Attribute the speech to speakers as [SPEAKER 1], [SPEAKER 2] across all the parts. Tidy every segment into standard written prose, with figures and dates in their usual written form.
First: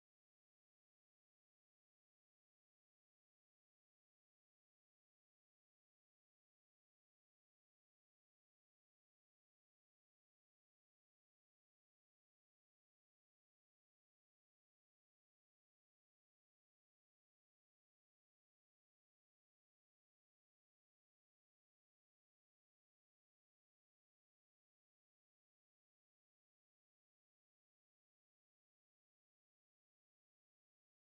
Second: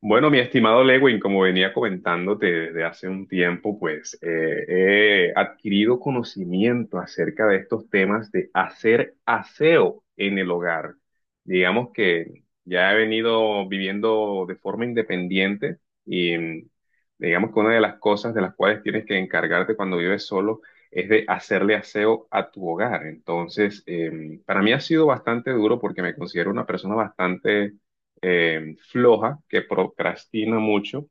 [SPEAKER 1] Bueno, mi estimado Lewin, como venía comentándote desde hace un tiempo, pues he adquirido conocimiento acerca de estos temas de hacer aseo en el hogar. Digamos que ya he venido viviendo de forma independiente y digamos que una de las cosas de las cuales tienes que encargarte cuando vives solo es de hacerle aseo a tu hogar. Entonces, para mí ha sido bastante duro porque me considero una persona bastante floja, que procrastina mucho.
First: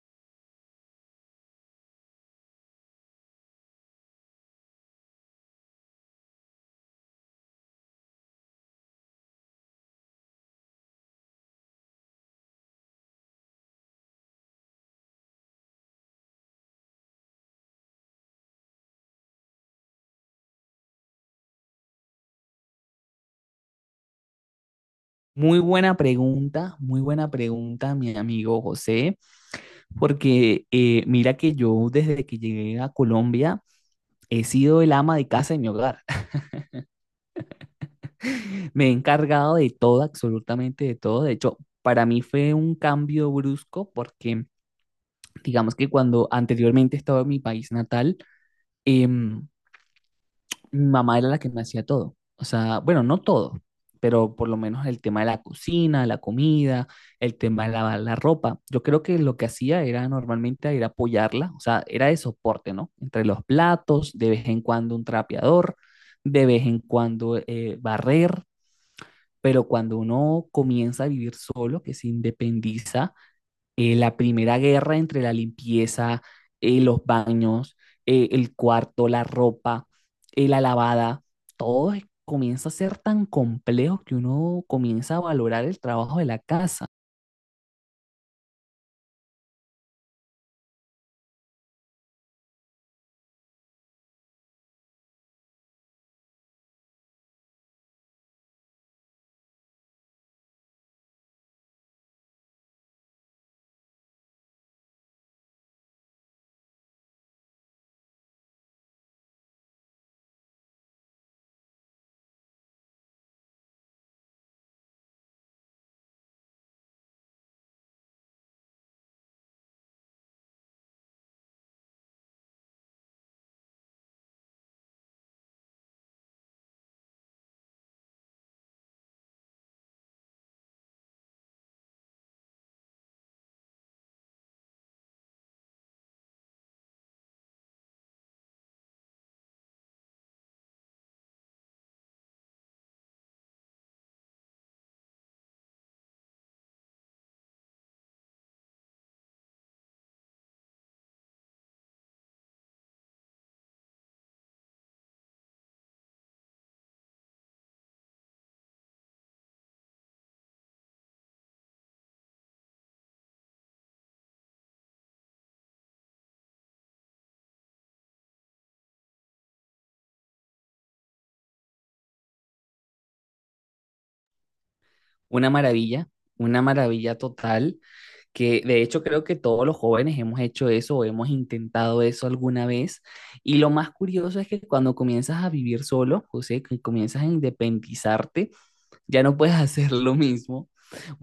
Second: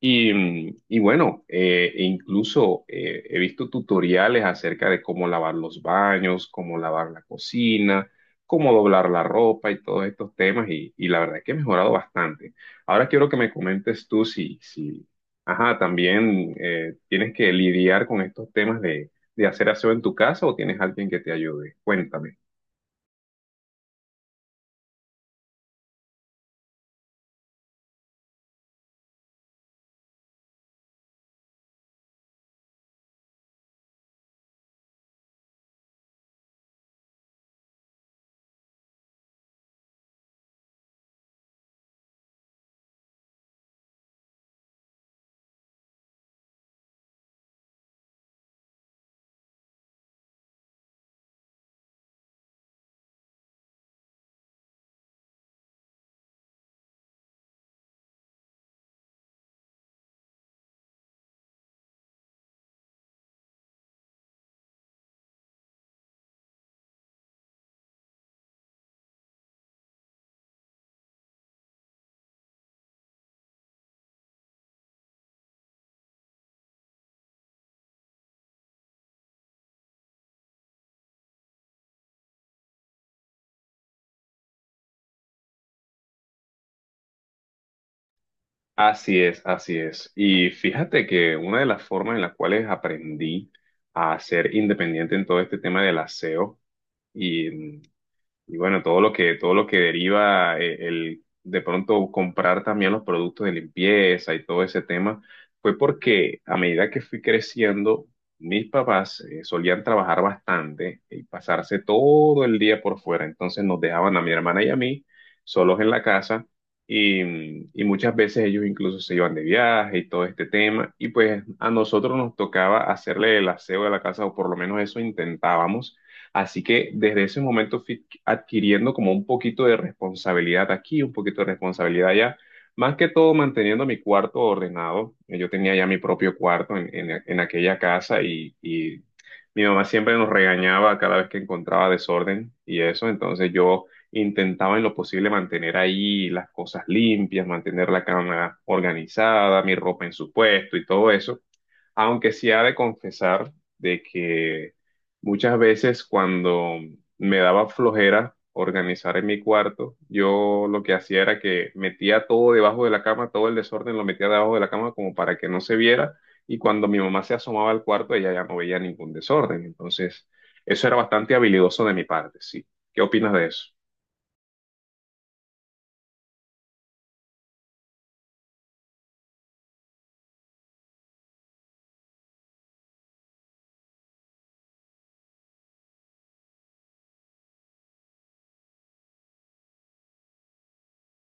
[SPEAKER 1] E incluso he visto tutoriales acerca de cómo lavar los baños, cómo lavar la cocina, cómo doblar la ropa y todos estos temas. Y la verdad es que he mejorado bastante. Ahora quiero que me comentes tú si ajá, también tienes que lidiar con estos temas de hacer aseo en tu casa o tienes alguien que te ayude. Cuéntame.
[SPEAKER 2] Muy buena pregunta, mi amigo José, porque mira que yo desde que llegué a Colombia he sido el ama de casa en mi hogar. Me he encargado de todo, absolutamente de todo. De hecho, para mí fue un cambio brusco porque digamos que cuando anteriormente estaba en mi país natal, em, mi mamá era la que me hacía todo. O sea, bueno, no todo, pero por lo menos el tema de la cocina, la comida, el tema de lavar la ropa. Yo creo que lo que hacía era normalmente ir a apoyarla, o sea, era de soporte, ¿no? Entre los platos, de vez en cuando un trapeador, de vez en cuando barrer, pero cuando uno comienza a vivir solo, que se independiza, la primera guerra entre la limpieza, los baños, el cuarto, la ropa, la lavada, comienza a ser tan complejo que uno comienza a valorar el trabajo de la casa.
[SPEAKER 1] Así es, así es. Y fíjate que una de las formas en las cuales aprendí a ser independiente en todo este tema del aseo y y bueno, todo lo que deriva el de pronto comprar también los productos de limpieza y todo ese tema, fue porque a medida que fui creciendo, mis papás solían trabajar bastante y pasarse todo el día por fuera. Entonces nos dejaban a mi hermana y a mí solos en la casa y muchas veces ellos incluso se iban de viaje y todo este tema. Y pues a nosotros nos tocaba hacerle el aseo de la casa o por lo menos eso intentábamos. Así que desde ese momento fui adquiriendo como un poquito de responsabilidad aquí, un poquito de responsabilidad allá. Más que todo manteniendo mi cuarto ordenado. Yo tenía ya mi propio cuarto en aquella casa y mi mamá siempre nos regañaba cada vez que encontraba desorden y eso. Entonces yo intentaba en lo posible mantener ahí las cosas limpias, mantener la cama organizada, mi ropa en su puesto y todo eso. Aunque sí ha de confesar de que muchas veces cuando me daba flojera organizar en mi cuarto, yo lo que hacía era que metía todo debajo de la cama, todo el desorden lo metía debajo de la cama como para que no se viera y cuando mi mamá se asomaba al cuarto ella ya no veía ningún desorden. Entonces, eso era bastante habilidoso de mi parte, sí. ¿Qué opinas de eso?
[SPEAKER 2] Una maravilla, una maravilla total, que de hecho creo que todos los jóvenes hemos hecho eso o hemos intentado eso alguna vez. Y lo más curioso es que cuando comienzas a vivir solo, José, que comienzas a independizarte, ya no puedes hacer lo mismo.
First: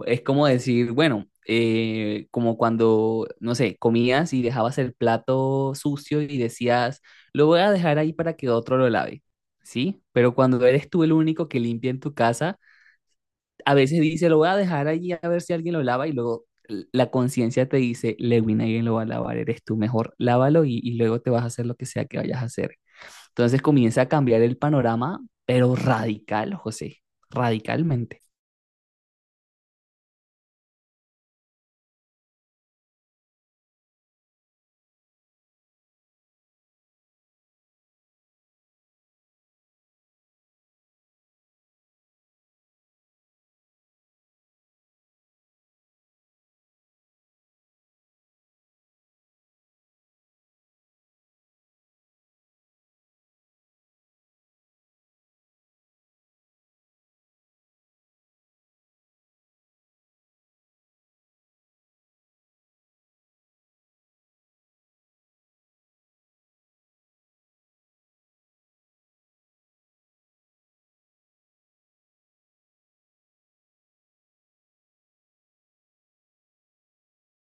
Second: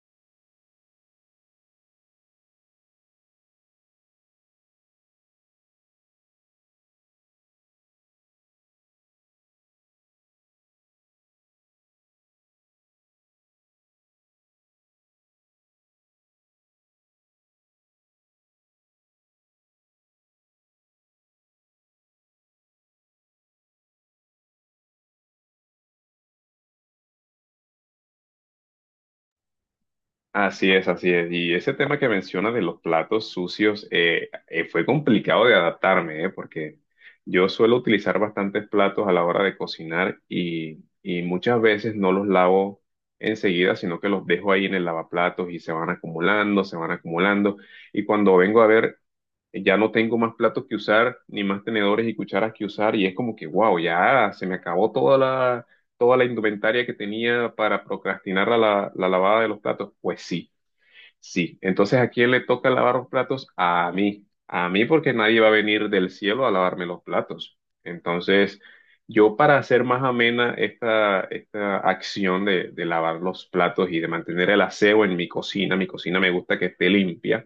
[SPEAKER 2] Es como decir, bueno, como cuando, no sé, comías y dejabas el plato sucio y decías, lo voy a dejar ahí para que otro lo lave, ¿sí? Pero cuando eres tú el único que limpia en tu casa, a veces dice, lo voy a dejar allí a ver si alguien lo lava y luego la conciencia te dice, Lewin, alguien lo va a lavar, eres tú, mejor lávalo y luego te vas a hacer lo que sea que vayas a hacer. Entonces comienza a cambiar el panorama, pero radical, José, radicalmente.
[SPEAKER 1] Así es, así es. Y ese tema que mencionas de los platos sucios fue complicado de adaptarme, porque yo suelo utilizar bastantes platos a la hora de cocinar y muchas veces no los lavo enseguida, sino que los dejo ahí en el lavaplatos y se van acumulando, se van acumulando. Y cuando vengo a ver, ya no tengo más platos que usar, ni más tenedores y cucharas que usar, y es como que, wow, ya se me acabó toda la indumentaria que tenía para procrastinar la lavada de los platos, pues sí, sí, entonces ¿a quién le toca lavar los platos? A mí porque nadie va a venir del cielo a lavarme los platos. Entonces, yo para hacer más amena esta, esta acción de lavar los platos y de mantener el aseo en mi cocina me gusta que esté limpia,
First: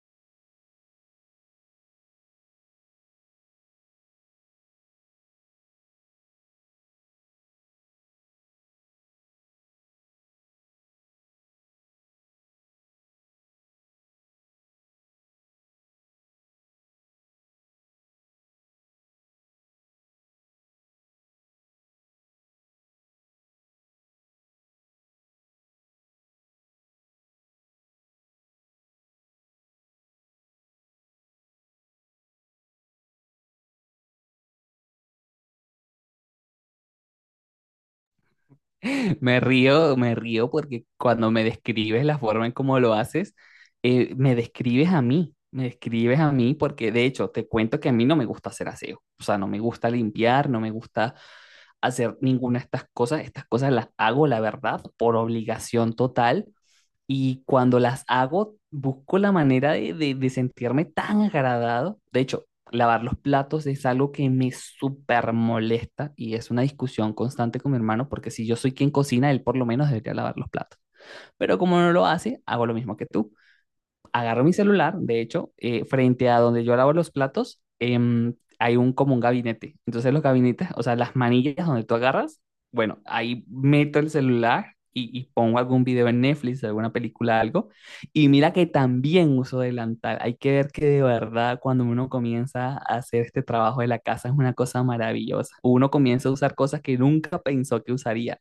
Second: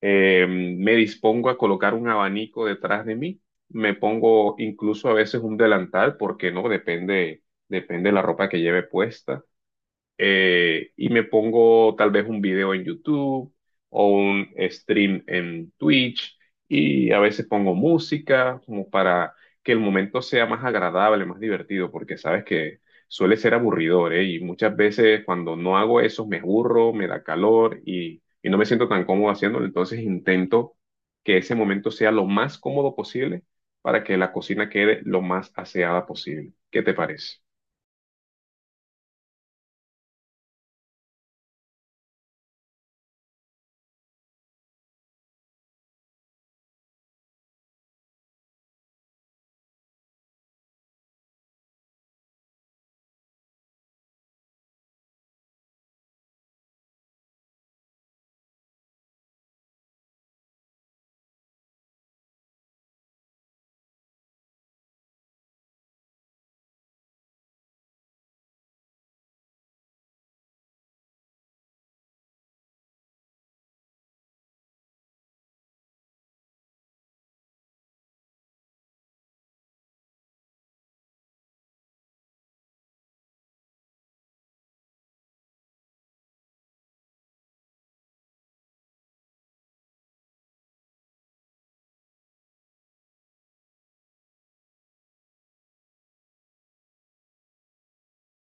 [SPEAKER 1] me dispongo a colocar un abanico detrás de mí, me pongo incluso a veces un delantal, porque no, depende, depende de la ropa que lleve puesta y me pongo tal vez un video en YouTube o un stream en Twitch y a veces pongo música como para que el momento sea más agradable, más divertido, porque sabes que suele ser aburridor, ¿eh? Y muchas veces cuando no hago eso me aburro, me da calor y no me siento tan cómodo haciéndolo, entonces intento que ese momento sea lo más cómodo posible para que la cocina quede lo más aseada posible. ¿Qué te parece?
[SPEAKER 2] Me río porque cuando me describes la forma en cómo lo haces, me describes a mí, me describes a mí porque de hecho te cuento que a mí no me gusta hacer aseo, o sea, no me gusta limpiar, no me gusta hacer ninguna de estas cosas las hago, la verdad, por obligación total y cuando las hago, busco la manera de, de sentirme tan agradado. De hecho, lavar los platos es algo que me súper molesta y es una discusión constante con mi hermano porque si yo soy quien cocina, él por lo menos debería lavar los platos. Pero como no lo hace, hago lo mismo que tú. Agarré mi celular, de hecho, frente a donde yo lavo los platos, hay un como un gabinete. Entonces los gabinetes, o sea, las manillas donde tú agarras, bueno, ahí meto el celular y pongo algún video en Netflix, alguna película, algo. Y mira que también uso delantal. Hay que ver que de verdad cuando uno comienza a hacer este trabajo de la casa es una cosa maravillosa. Uno comienza a usar cosas que nunca pensó que usaría.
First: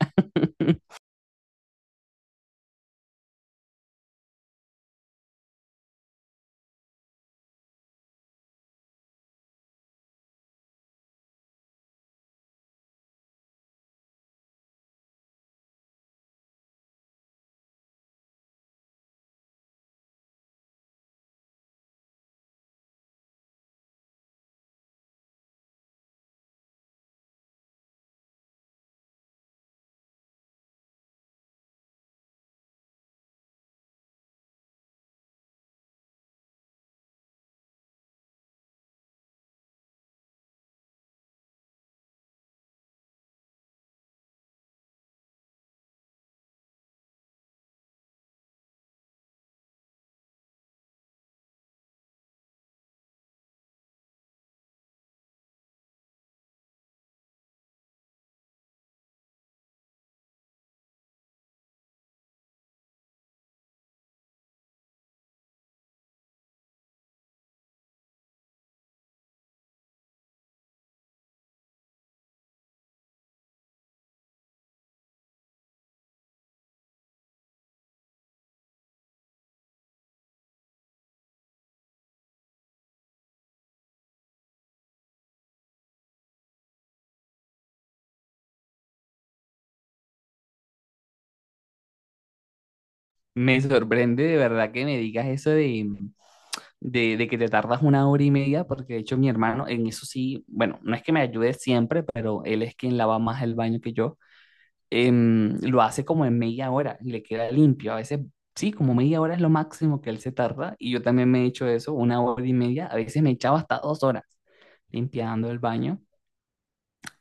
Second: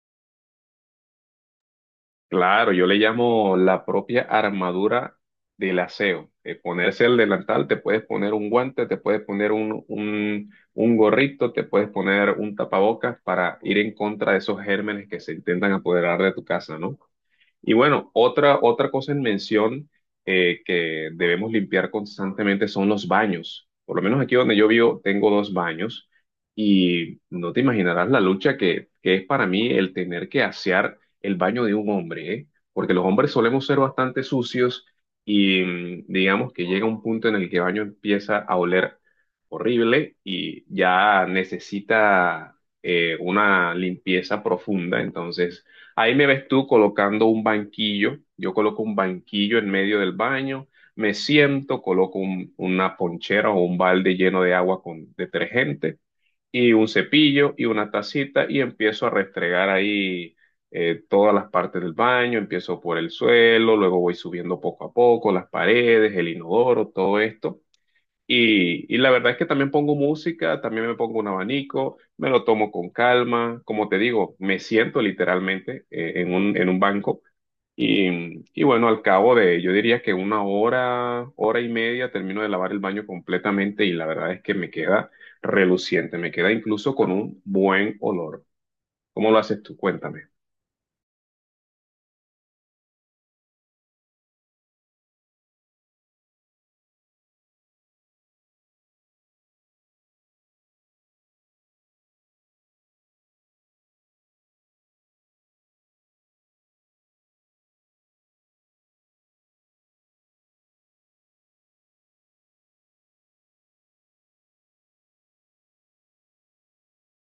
[SPEAKER 1] Claro, yo le llamo la propia armadura del aseo. Ponerse el delantal, te puedes poner un guante, te puedes poner un gorrito, te puedes poner un tapabocas para ir en contra de esos gérmenes que se intentan apoderar de tu casa, ¿no? Y bueno, otra cosa en mención que debemos limpiar constantemente son los baños. Por lo menos aquí donde yo vivo tengo dos baños y no te imaginarás la lucha que es para mí el tener que asear el baño de un hombre, ¿eh? Porque los hombres solemos ser bastante sucios y digamos que llega un punto en el que el baño empieza a oler horrible y ya necesita una limpieza profunda. Entonces ahí me ves tú colocando un banquillo. Yo coloco un banquillo en medio del baño, me siento, coloco una ponchera o un balde lleno de agua con detergente y un cepillo y una tacita y empiezo a restregar ahí todas las partes del baño. Empiezo por el suelo, luego voy subiendo poco a poco las paredes, el inodoro, todo esto. Y la verdad es que también pongo música, también me pongo un abanico, me lo tomo con calma, como te digo, me siento literalmente en un banco y bueno, al cabo de, yo diría que una hora, hora y media termino de lavar el baño completamente y la verdad es que me queda reluciente, me queda incluso con un buen olor. ¿Cómo lo haces tú? Cuéntame.
[SPEAKER 2] Me sorprende de verdad que me digas eso de, de que te tardas una hora y media, porque de hecho mi hermano en eso sí, bueno, no es que me ayude siempre, pero él es quien lava más el baño que yo, lo hace como en media hora y le queda limpio. A veces sí, como media hora es lo máximo que él se tarda y yo también me he hecho eso, una hora y media, a veces me echaba hasta 2 horas limpiando el baño.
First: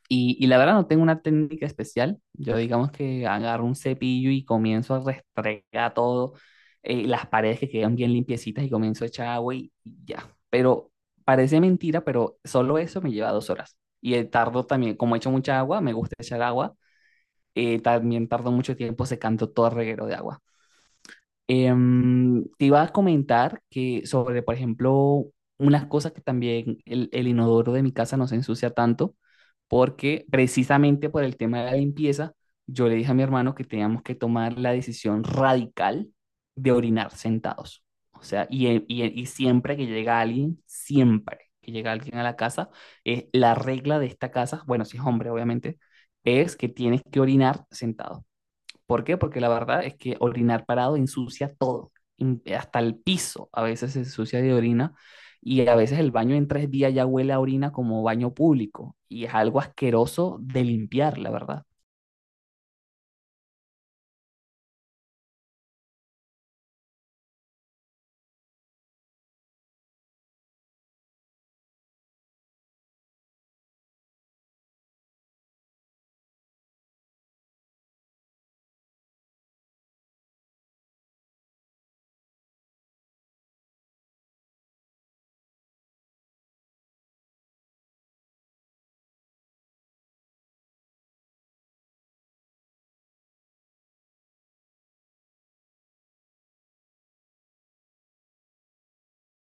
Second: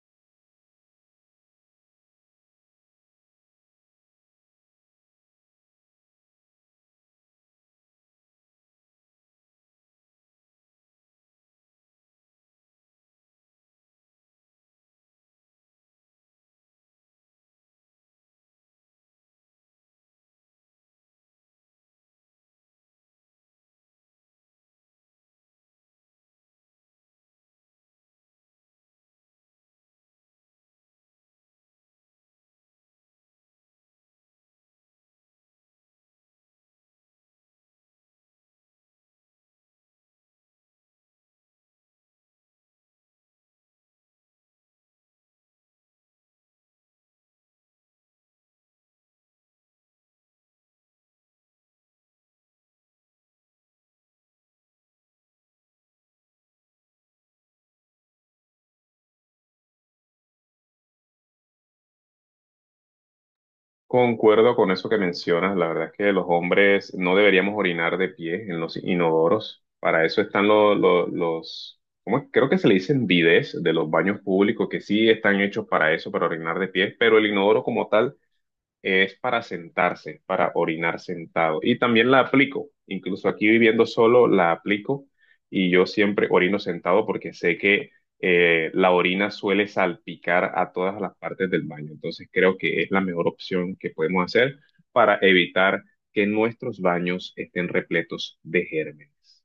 [SPEAKER 2] Y la verdad no tengo una técnica especial. Yo digamos que agarro un cepillo y comienzo a restregar todo, las paredes que quedan bien limpiecitas y comienzo a echar agua y ya. Pero parece mentira, pero solo eso me lleva 2 horas. Y tardo también, como echo mucha agua, me gusta echar agua, también tardo mucho tiempo secando todo el reguero de agua. Te iba a comentar que sobre, por ejemplo, unas cosas que también el inodoro de mi casa no se ensucia tanto, porque precisamente por el tema de la limpieza, yo le dije a mi hermano que teníamos que tomar la decisión radical de orinar sentados. O sea, y siempre que llega alguien, siempre que llega alguien a la casa, es la regla de esta casa, bueno, si es hombre, obviamente, es que tienes que orinar sentado. ¿Por qué? Porque la verdad es que orinar parado ensucia todo, hasta el piso a veces se ensucia de orina y a veces el baño en 3 días ya huele a orina como baño público y es algo asqueroso de limpiar, la verdad.
[SPEAKER 1] Concuerdo con eso que mencionas. La verdad es que los hombres no deberíamos orinar de pie en los inodoros. Para eso están los, ¿cómo es? Creo que se le dicen bidés de los baños públicos que sí están hechos para eso, para orinar de pie, pero el inodoro como tal es para sentarse, para orinar sentado. Y también la aplico, incluso aquí viviendo solo, la aplico y yo siempre orino sentado porque sé que la orina suele salpicar a todas las partes del baño. Entonces creo que es la mejor opción que podemos hacer para evitar que nuestros baños estén repletos de gérmenes.